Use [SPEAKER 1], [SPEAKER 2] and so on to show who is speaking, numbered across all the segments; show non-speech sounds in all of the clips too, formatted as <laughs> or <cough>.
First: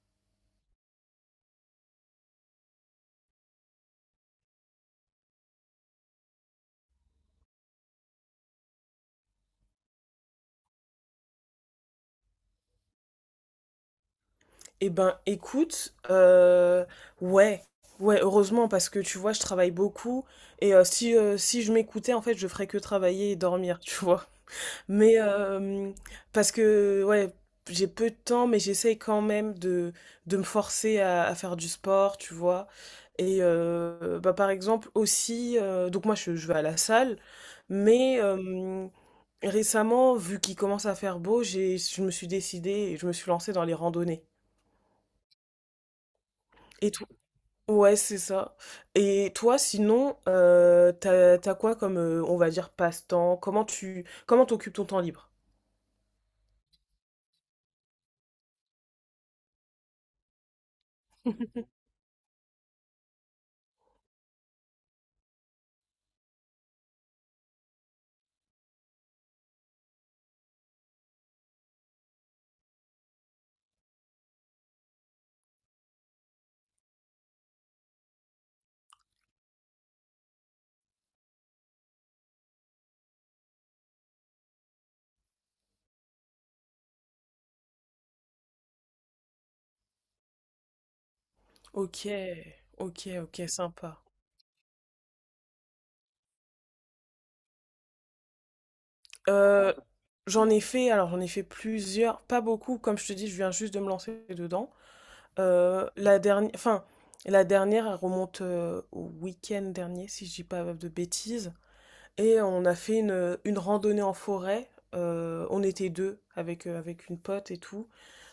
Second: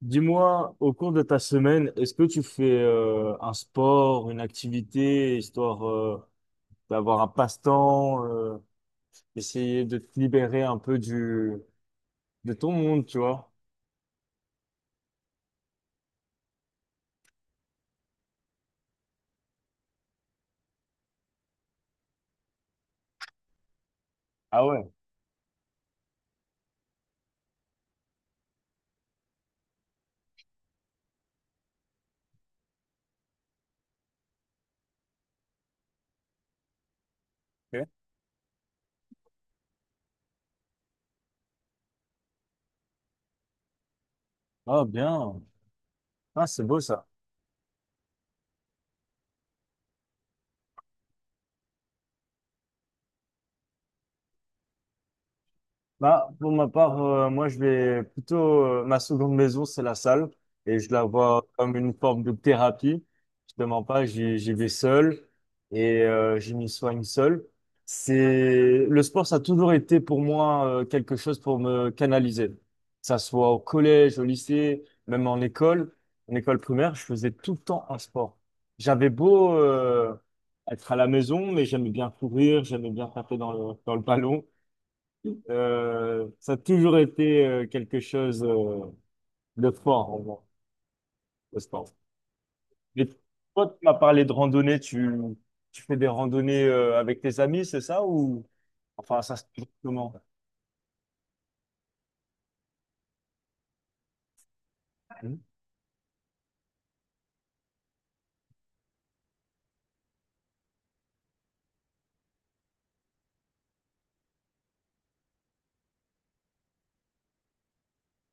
[SPEAKER 1] Dis-moi, au cours de ta semaine, est-ce que tu fais un sport, une activité, histoire d'avoir un passe-temps, essayer de te libérer un peu du de ton monde, tu vois?
[SPEAKER 2] Eh ben, écoute, ouais, ouais, heureusement parce que tu vois, je travaille beaucoup et si je m'écoutais, en fait, je ferais que travailler et dormir, tu vois.
[SPEAKER 1] Ah ouais.
[SPEAKER 2] Mais parce que ouais, j'ai peu de temps, mais j'essaye quand même de me forcer à faire du sport, tu vois. Et bah par exemple aussi, donc moi je vais à la salle,
[SPEAKER 1] Ok.
[SPEAKER 2] mais récemment, vu qu'il commence à faire beau, j'ai je me suis décidée et je me suis lancée dans les randonnées.
[SPEAKER 1] Ah bien. Ah, c'est beau
[SPEAKER 2] Et
[SPEAKER 1] ça.
[SPEAKER 2] Ouais, c'est ça. Et toi, sinon, t'as quoi comme, on va dire, passe-temps? Comment t'occupes ton temps libre?
[SPEAKER 1] Bah, pour ma part, moi, je vais plutôt, ma seconde maison, c'est la salle, et je la vois comme une forme de thérapie. Je te mens pas, j'y vais seul, et je m'y soigne seul. C'est, le sport, ça a toujours été pour moi quelque chose pour me canaliser. Que ça soit au collège, au lycée, même en école primaire, je faisais tout le temps un sport. J'avais beau être à la maison, mais j'aimais bien courir, j'aimais bien taper dans le ballon. Ça a toujours été quelque chose de fort en moi, le sport.
[SPEAKER 2] OK, OK,
[SPEAKER 1] Mais
[SPEAKER 2] OK,
[SPEAKER 1] toi, tu
[SPEAKER 2] sympa.
[SPEAKER 1] m'as parlé de randonnée, tu fais des randonnées avec tes amis, c'est ça ou enfin ça se passe
[SPEAKER 2] Euh,
[SPEAKER 1] comment?
[SPEAKER 2] alors j'en ai fait plusieurs, pas beaucoup, comme je te dis, je viens juste de me lancer dedans.
[SPEAKER 1] Hmm,
[SPEAKER 2] Euh, la dernière, enfin, la dernière, elle remonte au week-end dernier, si je dis pas de bêtises. Et on a fait une randonnée en forêt. On était deux avec une pote et tout.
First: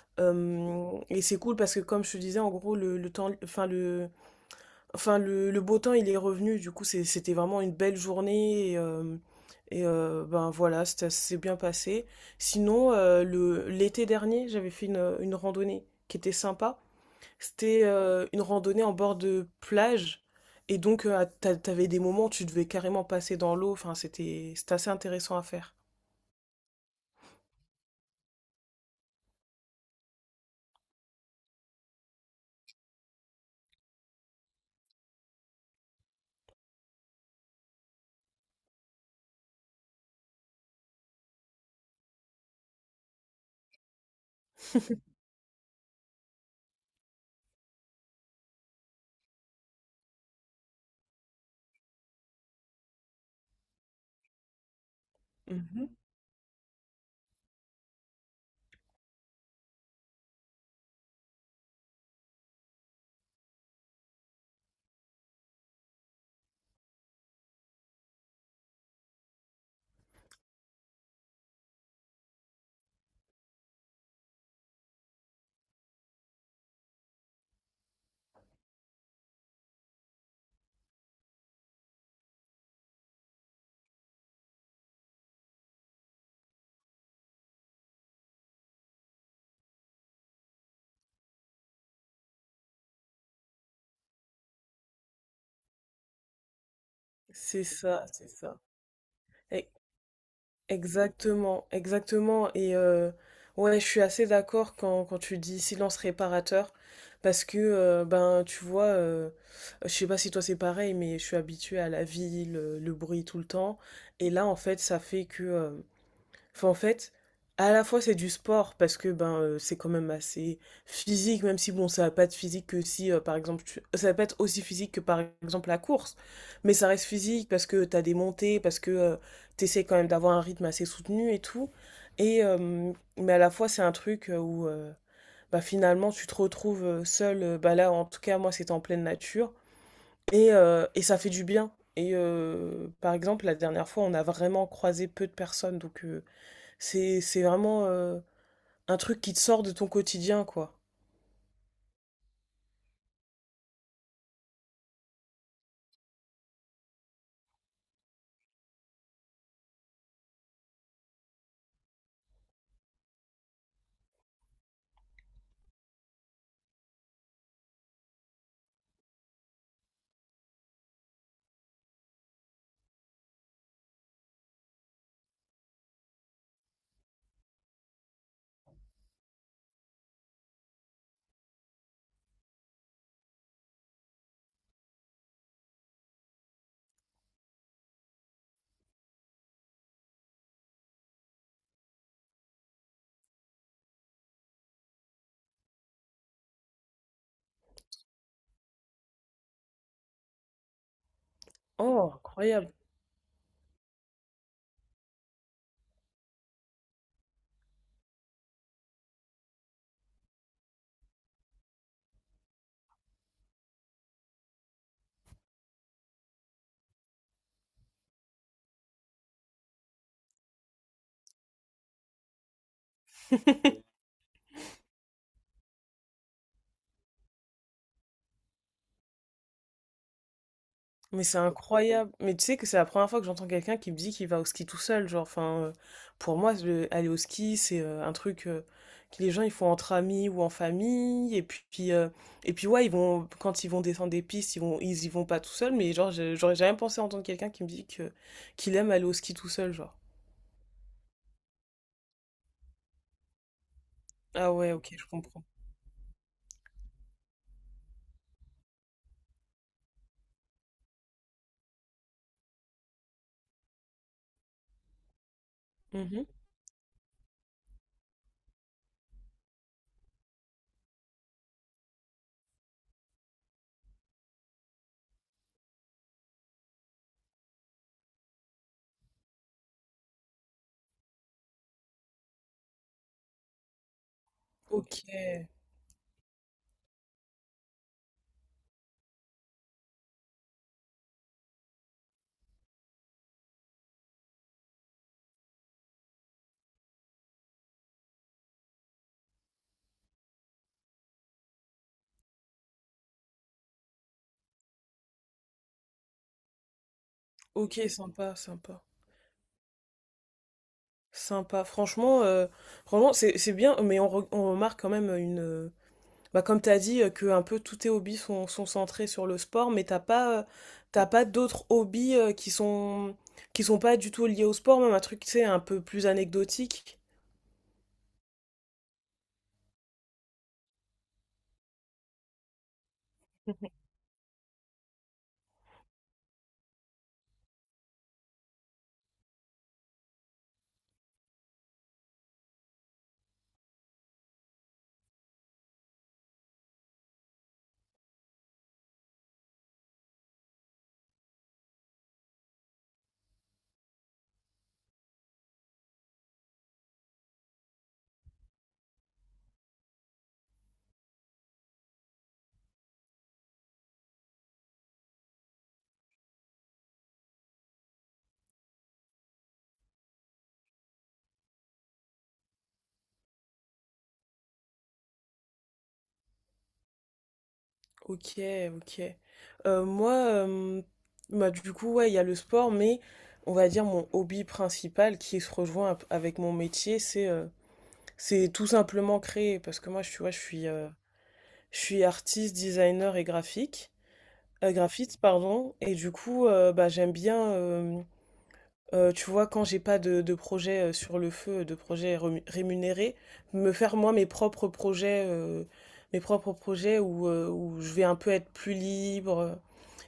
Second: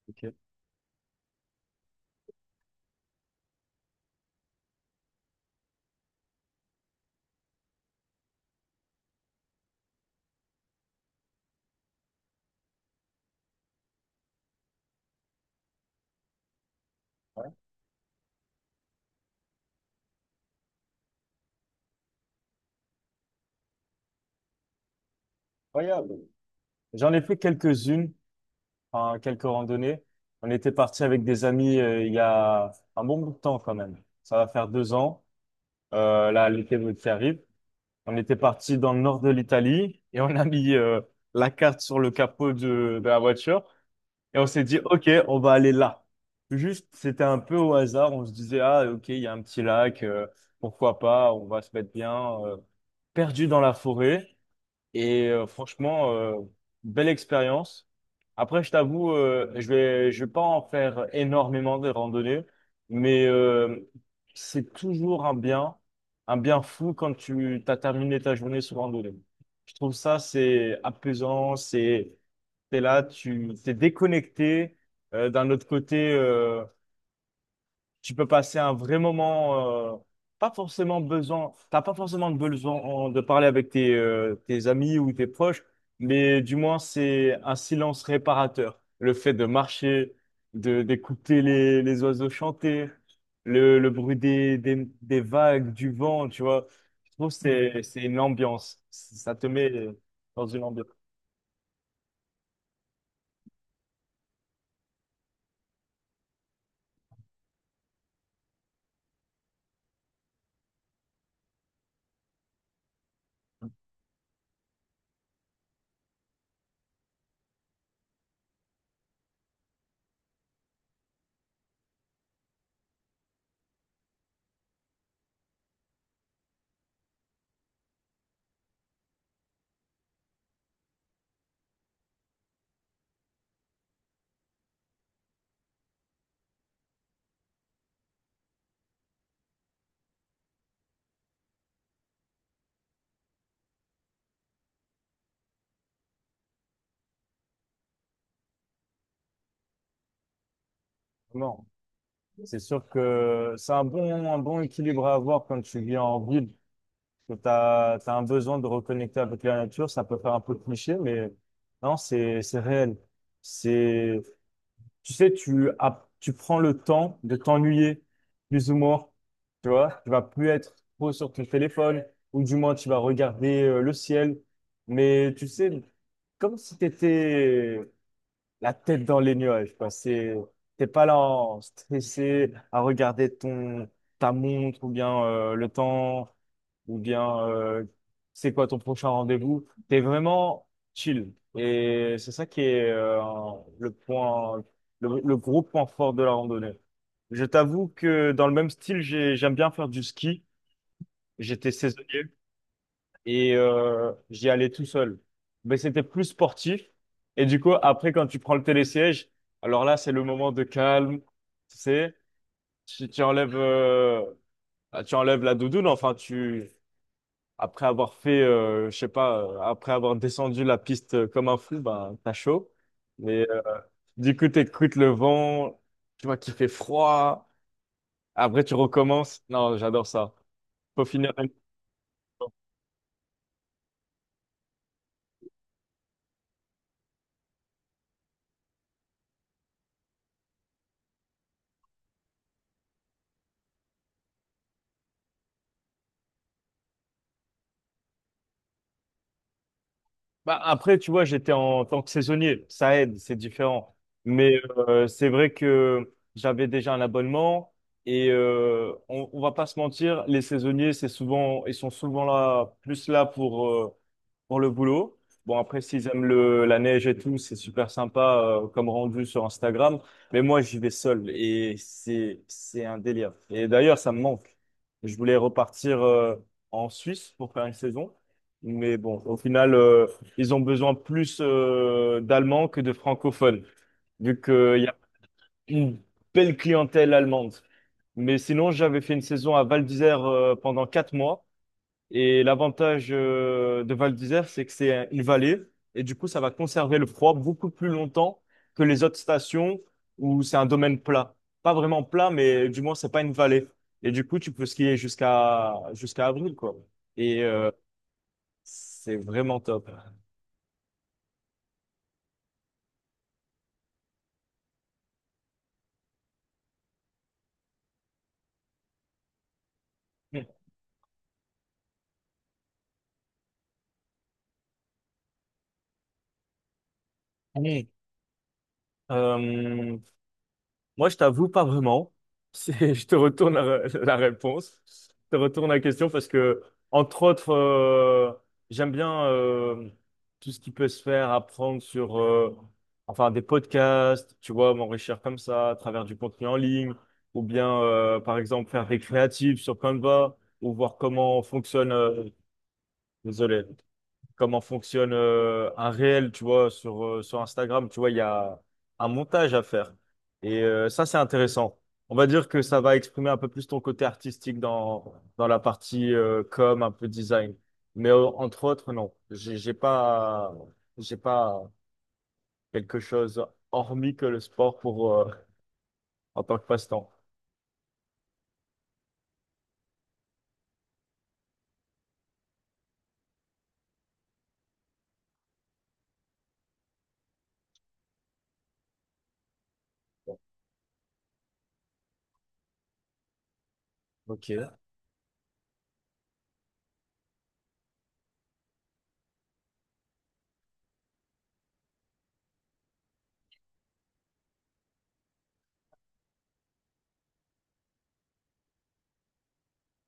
[SPEAKER 1] ok.
[SPEAKER 2] Et c'est cool parce que comme je te disais, en gros, le temps, enfin le beau temps, il est revenu. Du coup, c'était vraiment une belle journée. Et ben voilà, ça s'est bien passé. Sinon, l'été dernier, j'avais fait une randonnée qui était sympa. C'était une randonnée en bord de plage. Et donc, t'avais des moments où tu devais carrément passer dans l'eau. Enfin, c'était assez intéressant à faire.
[SPEAKER 1] Incroyable. J'en ai fait quelques-unes, enfin, quelques randonnées. On était parti avec des amis il y a un bon bout de temps quand même. Ça va faire 2 ans, là l'été qui arrive. On était parti dans le nord de l'Italie et on a mis la carte sur le capot de la voiture et on s'est dit, OK,
[SPEAKER 2] <laughs>
[SPEAKER 1] on va aller là. Juste, c'était un peu au hasard. On se disait, ah, OK, il y a un petit lac, pourquoi pas, on va se mettre bien euh, perdu dans la forêt. Et
[SPEAKER 2] Mmh.
[SPEAKER 1] franchement, belle expérience. Après, je t'avoue, je vais pas en faire énormément de randonnées, mais c'est toujours un bien fou quand tu as terminé ta journée sur randonnée. Je trouve ça, c'est apaisant, c'est, t'es là, tu t'es déconnecté. D'un autre côté, tu peux passer un vrai moment, pas forcément besoin, t'as pas forcément besoin de parler avec tes amis ou tes proches, mais du moins c'est un silence réparateur. Le fait de marcher, de d'écouter les oiseaux chanter, le bruit des vagues, du vent, tu vois. Je trouve que
[SPEAKER 2] C'est
[SPEAKER 1] c'est
[SPEAKER 2] ça,
[SPEAKER 1] une
[SPEAKER 2] c'est ça.
[SPEAKER 1] ambiance. Ça te
[SPEAKER 2] E
[SPEAKER 1] met dans une ambiance.
[SPEAKER 2] Exactement, exactement, et ouais, je suis assez d'accord quand tu dis: «Silence réparateur», parce que, ben, tu vois, je sais pas si toi c'est pareil, mais je suis habituée à la ville, le bruit tout le temps, et là, en fait, ça fait que. Enfin, en fait, à la fois c'est du sport parce que ben c'est quand même assez physique, même si bon ça va pas être physique que si par exemple ça va pas être aussi physique que par exemple la course, mais ça reste physique parce que t'as des montées, parce que tu t'essaies quand même d'avoir un rythme assez soutenu et tout. Et mais à la fois c'est un truc où bah, finalement tu te retrouves seul. Bah là en tout cas moi c'était en pleine nature, et ça fait du bien. Et par exemple la dernière fois on a vraiment croisé peu de personnes. Donc c'est vraiment, un truc qui te sort de ton quotidien, quoi.
[SPEAKER 1] Non, c'est sûr que c'est un bon équilibre à avoir quand tu vis en ville. Tu as, un besoin de reconnecter avec la nature, ça peut faire un peu cliché, mais non, c'est réel. C'est, tu sais, tu prends le temps de t'ennuyer, plus ou moins. Tu vois, tu vas plus être trop sur ton téléphone, ou du moins tu vas regarder le ciel. Mais tu sais, comme si tu étais la tête dans les nuages, quoi. C'est, t'es pas là en stressé à regarder ta montre ou bien le temps ou bien c'est quoi ton prochain rendez-vous. T'es vraiment chill. Et c'est ça qui est le point, le gros point fort de la randonnée. Je t'avoue que dans le même style, j'aime bien faire du ski. J'étais
[SPEAKER 2] Oh,
[SPEAKER 1] saisonnier
[SPEAKER 2] incroyable!
[SPEAKER 1] et j'y allais tout seul. Mais c'était plus sportif. Et du coup, après, quand tu prends le télésiège, alors là, c'est le moment de calme. Tu sais, tu enlèves, tu enlèves la doudoune. Enfin, tu, après avoir fait, je sais pas, après avoir descendu la piste comme un fou, ben, t'as chaud. Mais
[SPEAKER 2] <laughs>
[SPEAKER 1] du coup, t'écoutes le vent, tu vois qu'il fait froid. Après, tu recommences. Non, j'adore ça. Faut
[SPEAKER 2] Mais
[SPEAKER 1] finir.
[SPEAKER 2] c'est incroyable! Mais tu sais que c'est la première fois que j'entends quelqu'un qui me dit qu'il va au ski tout seul, genre, enfin, pour moi, le aller au ski, c'est, un truc, que les gens, ils font entre amis ou en famille, et puis, ouais, ils vont quand ils vont descendre des pistes, ils y vont pas tout seuls, mais genre, je j'aurais jamais pensé entendre quelqu'un qui me dit que qu'il aime aller au ski tout seul, genre.
[SPEAKER 1] Bah, après, tu vois, j'étais en tant que saisonnier, ça aide, c'est différent.
[SPEAKER 2] Ah
[SPEAKER 1] Mais
[SPEAKER 2] ouais, OK, je
[SPEAKER 1] c'est
[SPEAKER 2] comprends.
[SPEAKER 1] vrai que j'avais déjà un abonnement et on va pas se mentir, les saisonniers, c'est souvent, ils sont souvent là, plus là pour le boulot. Bon, après, s'ils aiment
[SPEAKER 2] Mmh.
[SPEAKER 1] la neige et tout, c'est super sympa comme rendu sur Instagram. Mais moi, j'y vais seul et c'est un délire. Et d'ailleurs, ça me manque. Je voulais repartir en Suisse pour faire une saison. Mais bon, au final, ils ont besoin plus d'Allemands que de francophones, vu qu'il y a
[SPEAKER 2] OK.
[SPEAKER 1] une belle clientèle allemande. Mais sinon, j'avais fait une saison à Val d'Isère pendant 4 mois. Et l'avantage de Val d'Isère, c'est que une vallée et du coup, ça va conserver le froid beaucoup plus longtemps que les autres stations où c'est un domaine plat. Pas vraiment plat, mais du moins, c'est pas une vallée. Et du coup, tu peux skier jusqu'à avril, quoi. Et
[SPEAKER 2] OK, sympa, sympa.
[SPEAKER 1] c'est vraiment top.
[SPEAKER 2] Sympa. Franchement c'est bien, mais on remarque quand même une. Bah, comme tu as dit, que un peu tous tes hobbies sont centrés sur le sport, mais t'as pas d'autres hobbies qui sont pas du tout liés au sport, même un truc, tu sais, un peu plus anecdotique.
[SPEAKER 1] Mmh. Euh, moi, je t'avoue pas vraiment. C'est- <laughs> Je te retourne la réponse. Je te retourne la question parce que, entre autres, j'aime bien tout ce qui peut se faire, apprendre sur enfin, des podcasts, tu vois, m'enrichir comme ça à travers du contenu en ligne, ou bien, par exemple, faire des créatives sur Canva, ou voir comment fonctionne, désolé, comment fonctionne un réel, tu vois, sur Instagram. Tu vois, il y a un montage à faire. Et ça, c'est intéressant. On va dire que ça va exprimer un peu plus ton côté artistique dans la partie com, un peu design. Mais entre autres, non. J'ai pas quelque chose hormis que le sport pour, en tant que passe-temps.
[SPEAKER 2] OK, OK. Moi, bah, du coup, ouais, il y a le sport, mais on va dire mon hobby principal qui se rejoint avec mon métier, c'est tout simplement créer. Parce que moi, tu vois, je suis artiste, designer et graphique,
[SPEAKER 1] Ok,
[SPEAKER 2] graphiste, pardon. Et du coup, bah, j'aime bien tu vois, quand j'ai pas de projet sur le feu, de projet rémunéré, me faire moi mes propres projets où je vais un peu être plus libre.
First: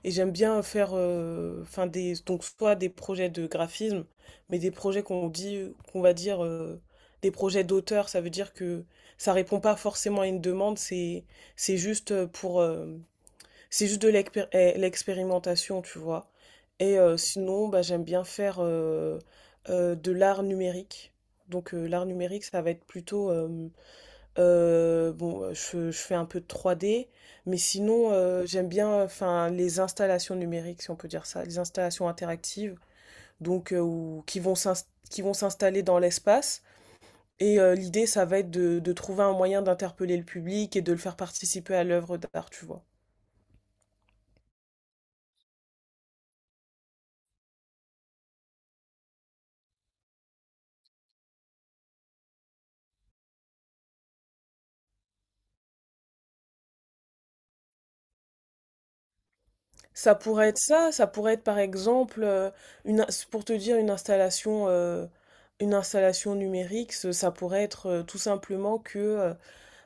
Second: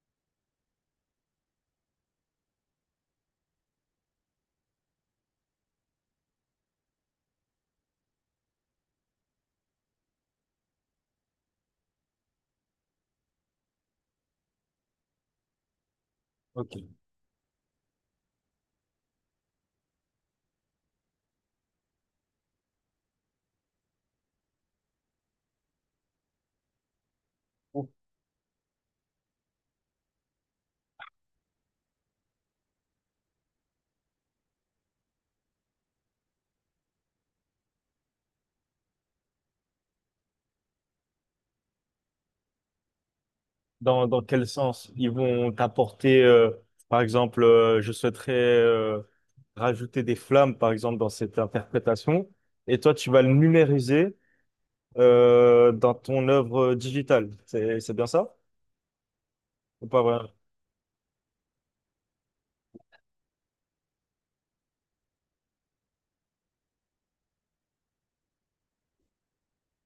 [SPEAKER 2] Et j'aime bien faire, enfin donc soit des projets de graphisme, mais des projets qu'on va dire, des projets d'auteur. Ça veut dire que ça répond pas forcément à une demande. C'est c'est juste de l'expérimentation, tu vois.
[SPEAKER 1] ok.
[SPEAKER 2] Et sinon, bah, j'aime bien faire de l'art numérique. Donc l'art numérique, ça va être plutôt, bon, je fais un peu de 3D, mais sinon, j'aime bien, enfin, les installations numériques, si on peut dire ça, les installations interactives, donc qui vont s'installer dans l'espace. Et l'idée, ça va être de trouver un moyen d'interpeller le public et de le faire participer à l'œuvre d'art, tu vois.
[SPEAKER 1] Dans, dans quel sens? Ils vont t'apporter, par exemple, je souhaiterais rajouter des flammes, par exemple, dans cette interprétation, et toi, tu vas le numériser dans ton œuvre digitale. C'est bien ça? Ou pas
[SPEAKER 2] Ça
[SPEAKER 1] vrai.
[SPEAKER 2] pourrait être ça, ça pourrait être par exemple, pour te dire une installation numérique, ça pourrait être tout simplement que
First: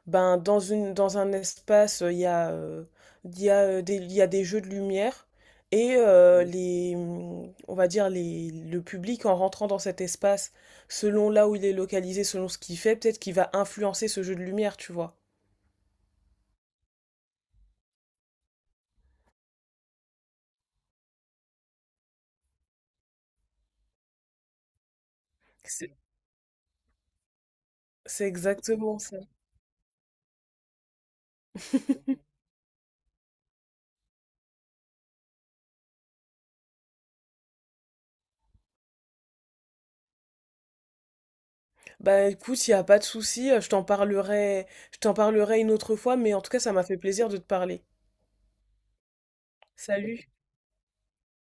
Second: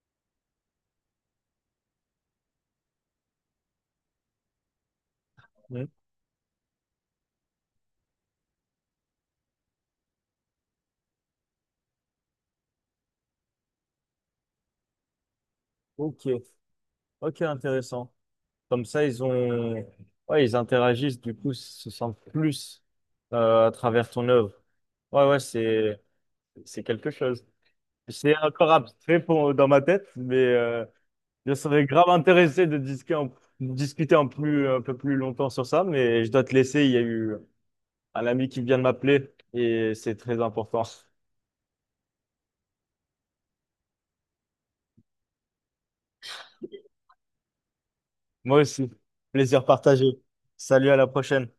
[SPEAKER 2] ben, dans dans un espace, il y a, des, il y a des jeux de lumière et les, on va dire les, le public en rentrant dans cet espace, selon là où il est localisé, selon ce qu'il fait, peut-être qu'il va influencer ce jeu de lumière, tu vois.
[SPEAKER 1] Ok, ok, intéressant. Comme ça, ils ont, ouais, ils interagissent, du coup, ils se sentent plus à travers ton œuvre. Ouais, ouais,
[SPEAKER 2] C'est
[SPEAKER 1] c'est quelque chose.
[SPEAKER 2] c'est
[SPEAKER 1] C'est encore
[SPEAKER 2] exactement ça.
[SPEAKER 1] abstrait pour, dans ma tête, mais je serais grave
[SPEAKER 2] <laughs>
[SPEAKER 1] intéressé de discuter en, discuter en plus, un peu plus longtemps sur ça, mais je dois te laisser. Il y a eu un ami qui vient de m'appeler et c'est très important.
[SPEAKER 2] Bah écoute, il n'y a pas de souci, je t'en parlerai une autre fois, mais en tout cas, ça m'a fait plaisir de te parler.
[SPEAKER 1] Moi aussi. Plaisir partagé.
[SPEAKER 2] Salut.
[SPEAKER 1] Salut, à la prochaine.